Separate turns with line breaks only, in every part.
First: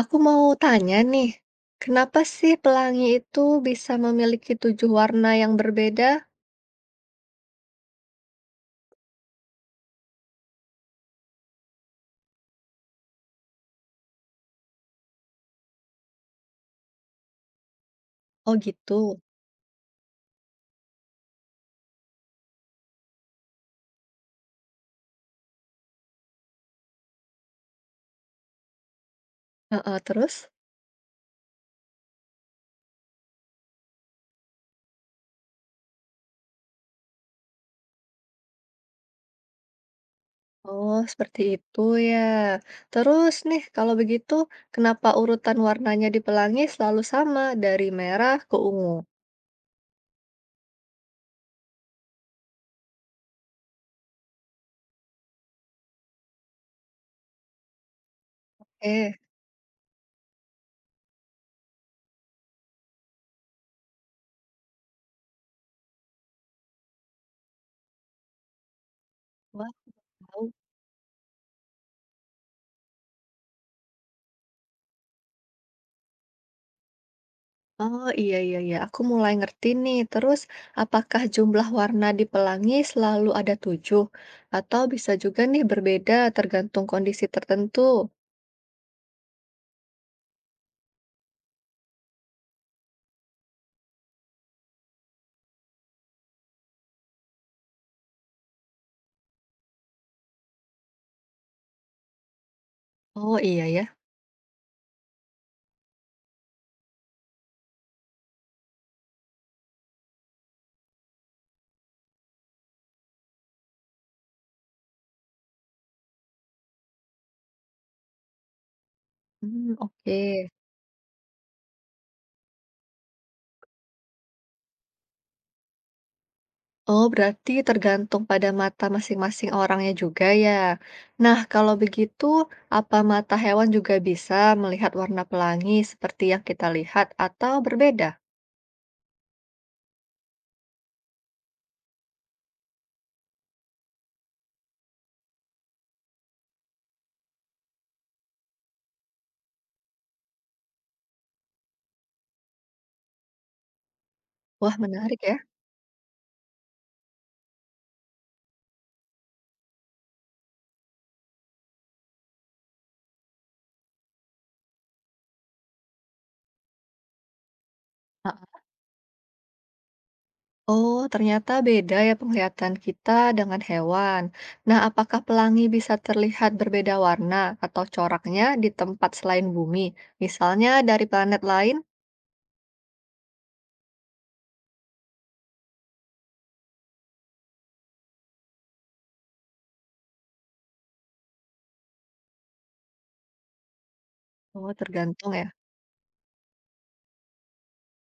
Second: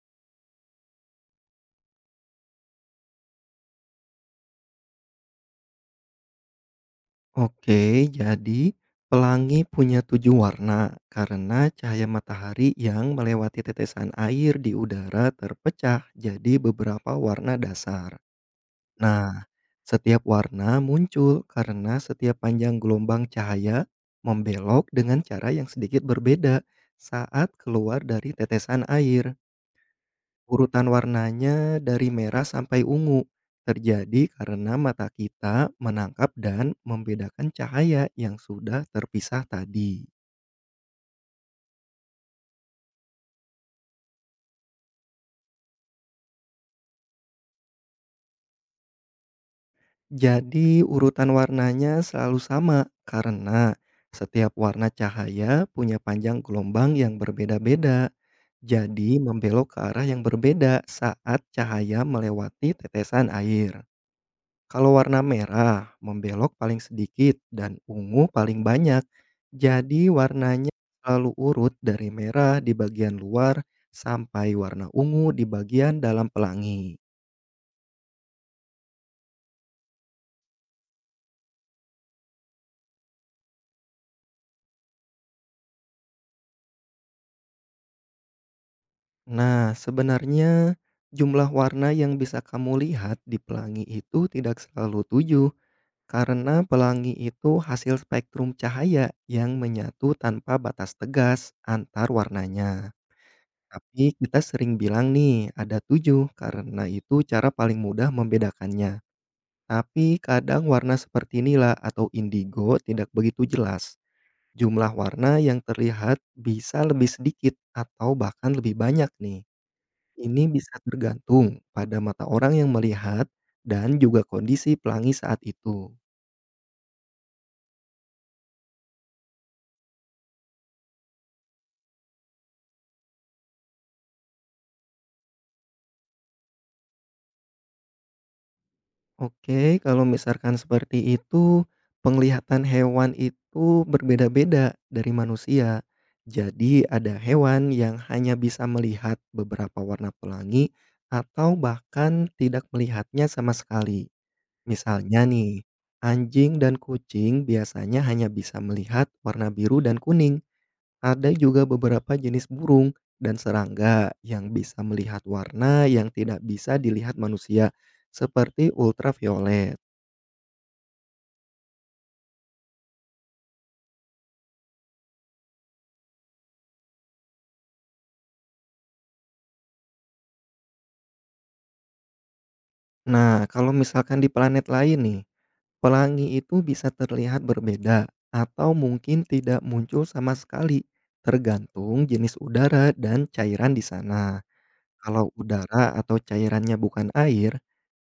Aku mau tanya nih, kenapa sih pelangi itu bisa memiliki 7 warna yang berbeda?
Oke, jadi pelangi punya 7 warna karena cahaya matahari yang melewati tetesan air di udara terpecah jadi beberapa warna dasar.
Oh gitu.
Nah, setiap warna muncul karena setiap panjang gelombang cahaya membelok dengan cara yang sedikit berbeda saat keluar dari tetesan air.
Heeh, terus?
Urutan warnanya dari merah sampai ungu. Terjadi karena mata kita menangkap dan membedakan cahaya yang sudah terpisah tadi.
Oh, seperti itu ya. Terus nih, kalau begitu, kenapa urutan warnanya di pelangi selalu sama dari merah ke ungu?
Jadi urutan warnanya selalu sama karena setiap warna cahaya punya panjang gelombang yang berbeda-beda.
Eh,
Jadi membelok ke arah yang berbeda saat cahaya melewati tetesan air. Kalau warna merah, membelok paling sedikit dan ungu paling banyak.
Wah,
Jadi
tahu.
warnanya selalu urut dari merah di bagian luar sampai warna ungu di bagian dalam pelangi.
Oh, iya iya iya, aku mulai ngerti nih. Terus, apakah jumlah warna di pelangi selalu ada 7? Atau bisa juga nih berbeda tergantung kondisi tertentu?
Nah, sebenarnya jumlah warna yang bisa kamu lihat di pelangi itu tidak selalu 7 karena pelangi itu hasil spektrum cahaya yang menyatu tanpa batas tegas antar warnanya.
Oh iya ya.
Tapi kita sering bilang nih ada 7 karena itu cara paling mudah membedakannya. Tapi kadang warna seperti nila atau indigo tidak begitu jelas. Jumlah warna yang terlihat bisa lebih sedikit atau bahkan lebih banyak nih.
Oke.
Ini bisa tergantung pada mata orang yang melihat dan juga kondisi pelangi saat itu.
Oh, berarti tergantung pada mata masing-masing orangnya juga ya. Nah, kalau begitu, apa mata hewan juga bisa melihat warna pelangi seperti yang kita lihat atau berbeda?
Oke, kalau misalkan seperti itu, penglihatan hewan itu berbeda-beda dari manusia. Jadi ada hewan yang hanya bisa melihat beberapa warna pelangi atau bahkan tidak melihatnya sama sekali.
Wah, menarik
Misalnya
ya.
nih, anjing dan kucing biasanya hanya bisa melihat warna biru dan kuning. Ada juga beberapa jenis burung dan serangga yang bisa melihat warna yang tidak bisa dilihat manusia, seperti ultraviolet.
Oh, ternyata beda ya penglihatan kita dengan hewan. Nah, apakah pelangi bisa terlihat berbeda warna atau coraknya di tempat selain bumi, misalnya dari planet lain?
Nah, kalau misalkan di planet lain nih, pelangi itu bisa terlihat berbeda atau mungkin tidak muncul sama sekali, tergantung jenis udara dan cairan di sana.
Oh,
Kalau
tergantung ya.
udara atau cairannya bukan air,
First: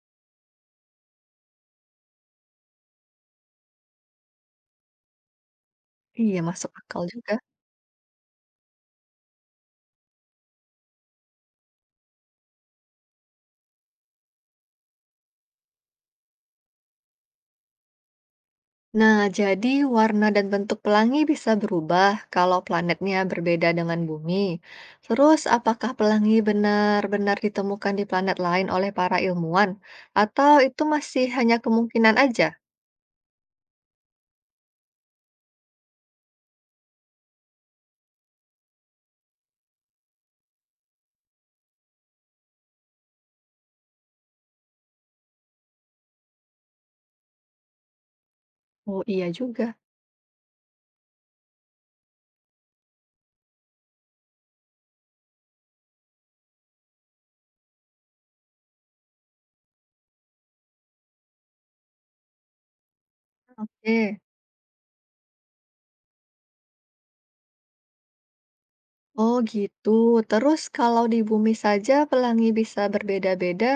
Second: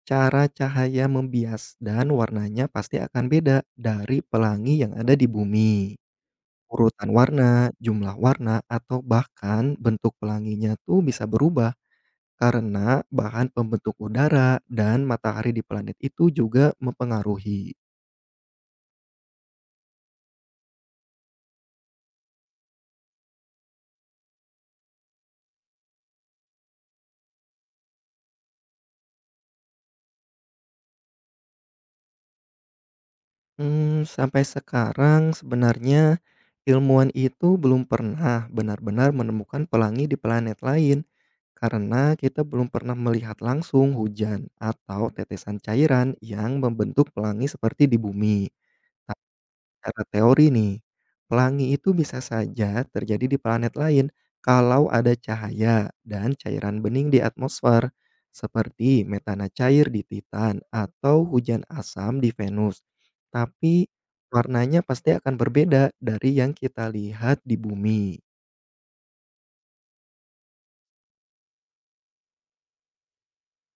cara cahaya membias dan warnanya pasti akan beda dari pelangi yang ada di bumi.
Iya, masuk akal
Urutan
juga.
warna, jumlah warna, atau bahkan bentuk pelanginya tuh bisa berubah. Karena bahan pembentuk udara dan matahari di planet itu juga mempengaruhi.
Nah, jadi warna dan bentuk pelangi bisa berubah kalau planetnya berbeda dengan bumi. Terus, apakah pelangi benar-benar ditemukan di planet lain oleh para ilmuwan, atau itu masih hanya kemungkinan aja?
Sampai sekarang sebenarnya ilmuwan itu belum pernah benar-benar menemukan pelangi di planet lain, karena kita belum pernah melihat langsung hujan atau tetesan cairan yang membentuk pelangi seperti di bumi.
Oh iya juga.
Secara teori nih, pelangi itu bisa saja terjadi di planet lain kalau ada cahaya dan cairan bening di atmosfer, seperti metana cair di Titan atau hujan asam di Venus. Tapi
Oke.
warnanya pasti akan berbeda dari yang kita lihat di bumi.
Oh gitu. Terus kalau di bumi saja pelangi bisa berbeda-beda,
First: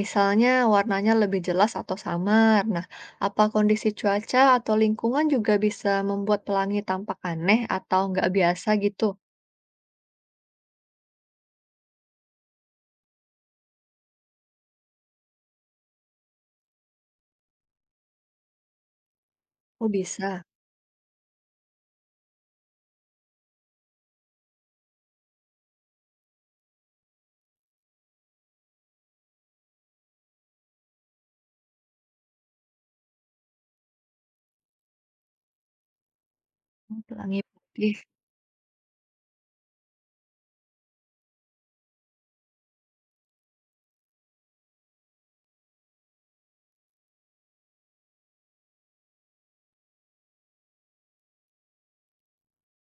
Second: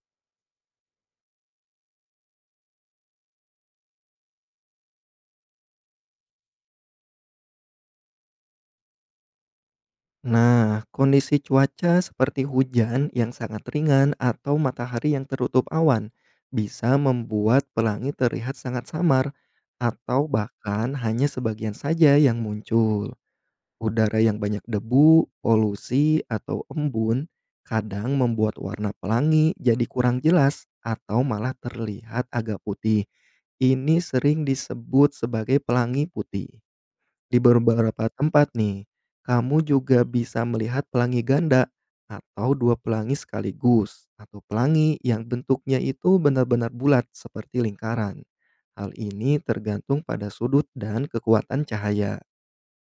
misalnya warnanya lebih jelas atau samar. Nah, apa kondisi cuaca atau lingkungan juga bisa membuat pelangi tampak aneh atau nggak biasa gitu?
Nah, kondisi cuaca seperti hujan yang sangat ringan atau matahari yang tertutup awan bisa membuat pelangi terlihat sangat samar
Oh
atau
bisa.
bahkan hanya sebagian saja yang muncul. Udara yang banyak debu, polusi, atau embun kadang membuat warna pelangi jadi kurang jelas atau malah terlihat agak putih. Ini sering disebut sebagai pelangi putih.
Oh,
Di
pelangi putih.
beberapa tempat nih, kamu juga bisa melihat pelangi ganda atau dua pelangi sekaligus, atau pelangi yang bentuknya itu benar-benar bulat seperti lingkaran. Hal ini tergantung pada sudut dan kekuatan cahaya.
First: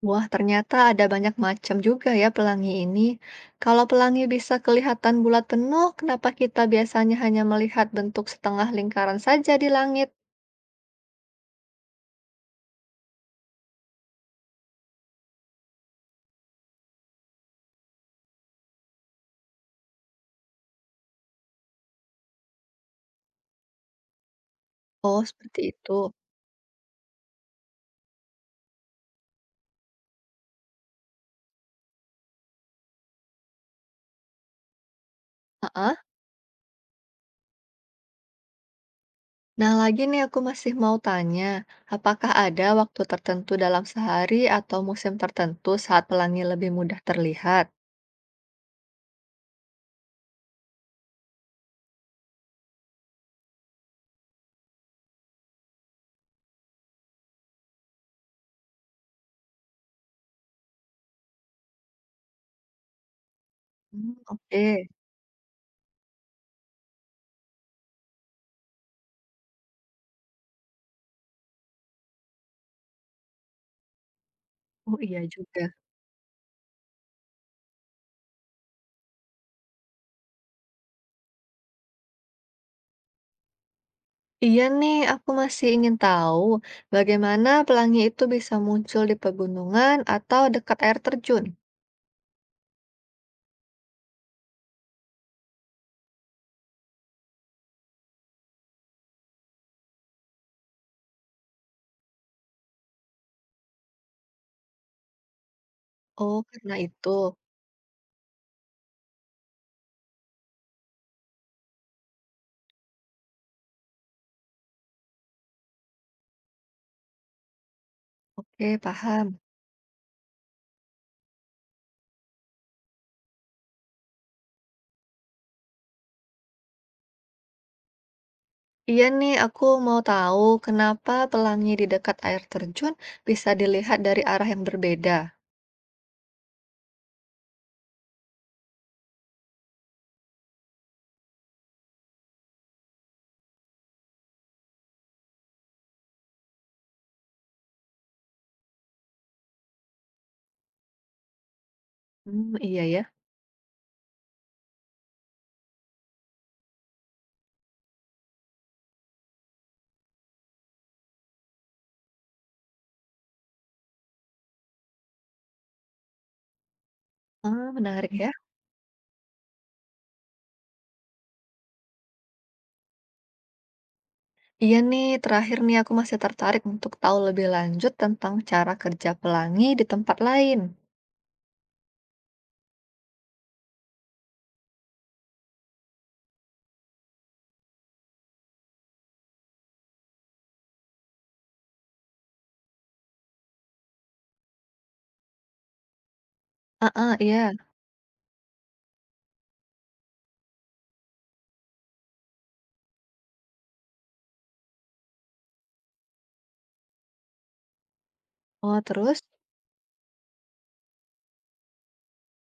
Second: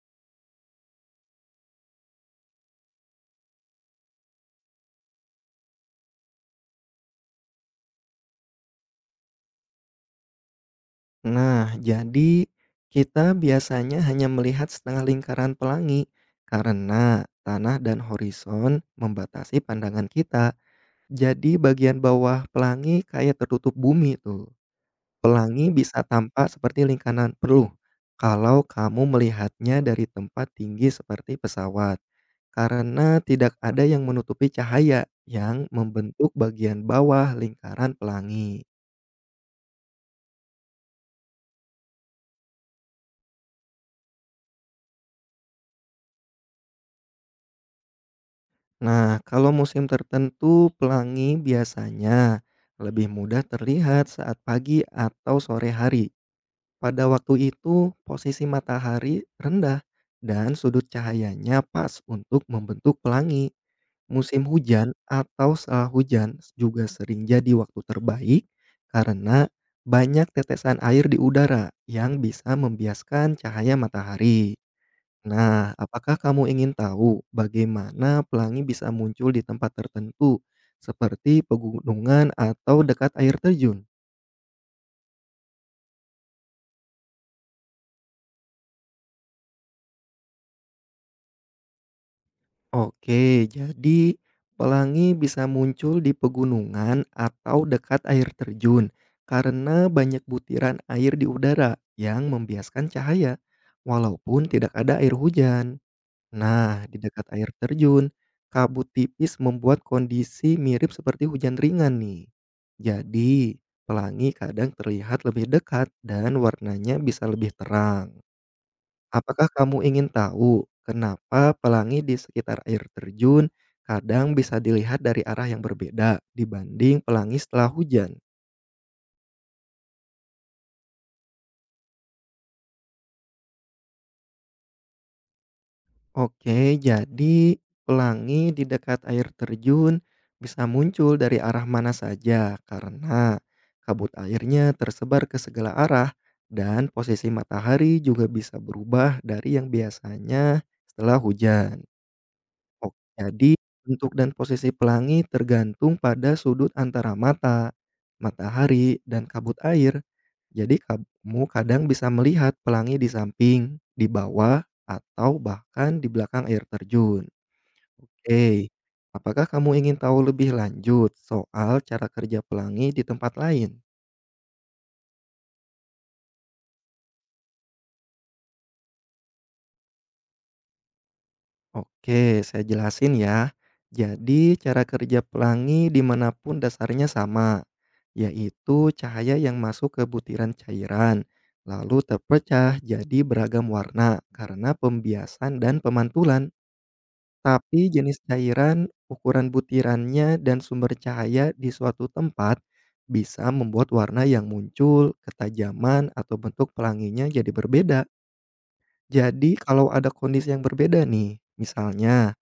Wah, ternyata ada banyak macam juga ya pelangi ini. Kalau pelangi bisa kelihatan bulat penuh, kenapa kita biasanya hanya melihat bentuk setengah lingkaran saja di langit?
Nah, jadi kita biasanya hanya melihat setengah lingkaran pelangi karena tanah dan horizon membatasi pandangan kita. Jadi bagian bawah pelangi kayak tertutup bumi tuh.
Oh, seperti
Pelangi
itu.
bisa tampak seperti lingkaran peluh kalau kamu melihatnya dari tempat tinggi seperti pesawat, karena tidak ada yang menutupi cahaya yang
Ah.
membentuk bagian bawah lingkaran pelangi.
Nah, lagi nih aku masih mau tanya, apakah ada waktu tertentu dalam sehari atau musim tertentu saat pelangi lebih mudah terlihat?
Nah, kalau musim tertentu, pelangi biasanya lebih mudah terlihat saat pagi atau sore hari. Pada waktu itu, posisi matahari rendah dan sudut cahayanya pas untuk membentuk pelangi. Musim
Oke.
hujan atau setelah hujan juga sering jadi waktu terbaik karena banyak tetesan air di udara yang bisa membiaskan cahaya matahari.
Oh iya juga.
Nah, apakah kamu ingin tahu bagaimana pelangi bisa muncul di tempat tertentu seperti pegunungan atau dekat air terjun?
Iya nih, aku masih ingin tahu bagaimana pelangi itu bisa muncul di pegunungan atau dekat air terjun.
Oke, jadi pelangi bisa muncul di pegunungan atau dekat air terjun karena banyak butiran air di udara yang membiaskan cahaya, walaupun tidak ada air hujan.
Oh, karena
Nah, di
itu.
dekat air terjun, kabut tipis membuat kondisi mirip seperti hujan ringan nih. Jadi, pelangi kadang terlihat lebih dekat dan warnanya bisa lebih terang.
Oke, paham.
Apakah kamu ingin tahu kenapa pelangi di sekitar air terjun kadang bisa dilihat dari arah yang berbeda dibanding pelangi setelah hujan?
Iya nih, aku mau tahu kenapa pelangi di dekat air terjun bisa dilihat dari arah yang berbeda.
Oke, jadi pelangi di dekat air terjun bisa muncul dari arah mana saja karena kabut airnya tersebar ke segala arah dan posisi matahari juga bisa berubah dari yang biasanya setelah hujan.
Iya
Oke,
ya.
jadi bentuk dan posisi pelangi tergantung pada sudut antara mata, matahari, dan kabut air. Jadi kamu kadang bisa melihat pelangi di samping, di bawah, atau bahkan di belakang air terjun.
Ah, menarik ya.
Oke, apakah kamu ingin tahu lebih lanjut soal cara kerja pelangi di tempat lain?
Iya nih, terakhir nih aku masih tertarik untuk tahu lebih lanjut tentang cara kerja pelangi di tempat lain.
Oke, saya jelasin ya. Jadi, cara kerja pelangi di mana dasarnya sama, yaitu cahaya yang masuk ke butiran cairan, lalu terpecah jadi beragam warna karena pembiasan dan pemantulan.
Ah iya.
Tapi jenis cairan, ukuran butirannya, dan sumber cahaya di suatu tempat bisa membuat warna yang muncul, ketajaman, atau bentuk pelanginya jadi berbeda.
Oh, terus?
Jadi kalau ada kondisi yang berbeda nih, misalnya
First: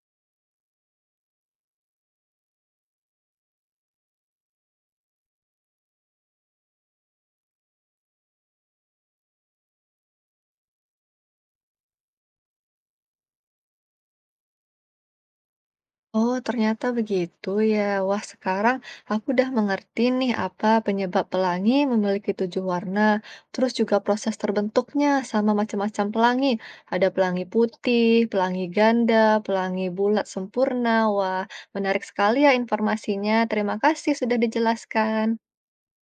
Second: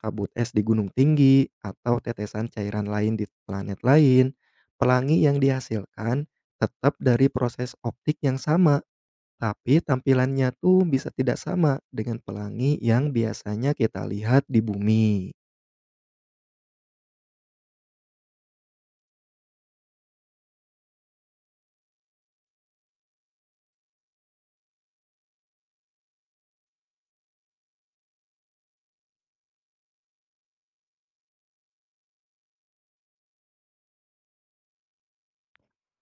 kabut es di gunung tinggi atau tetesan cairan lain di planet lain, pelangi yang dihasilkan tetap dari proses optik yang sama, tapi tampilannya tuh bisa tidak sama dengan pelangi yang biasanya kita lihat di bumi.
Oh, ternyata begitu ya. Wah, sekarang aku udah mengerti nih apa penyebab pelangi memiliki 7 warna, terus juga proses terbentuknya sama macam-macam pelangi. Ada pelangi putih, pelangi ganda, pelangi bulat sempurna. Wah, menarik sekali ya informasinya. Terima kasih sudah dijelaskan.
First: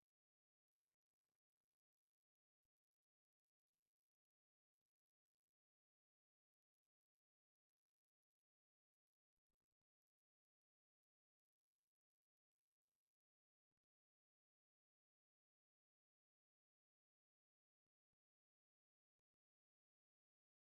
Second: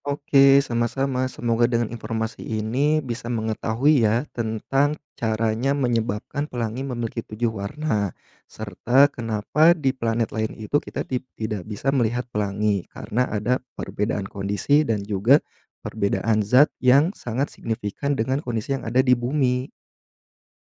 Oke, sama-sama. Semoga dengan informasi ini bisa mengetahui ya tentang caranya menyebabkan pelangi memiliki 7 warna, serta kenapa di planet lain itu kita tidak bisa melihat pelangi karena ada perbedaan kondisi dan juga perbedaan zat yang sangat signifikan dengan kondisi yang ada di bumi.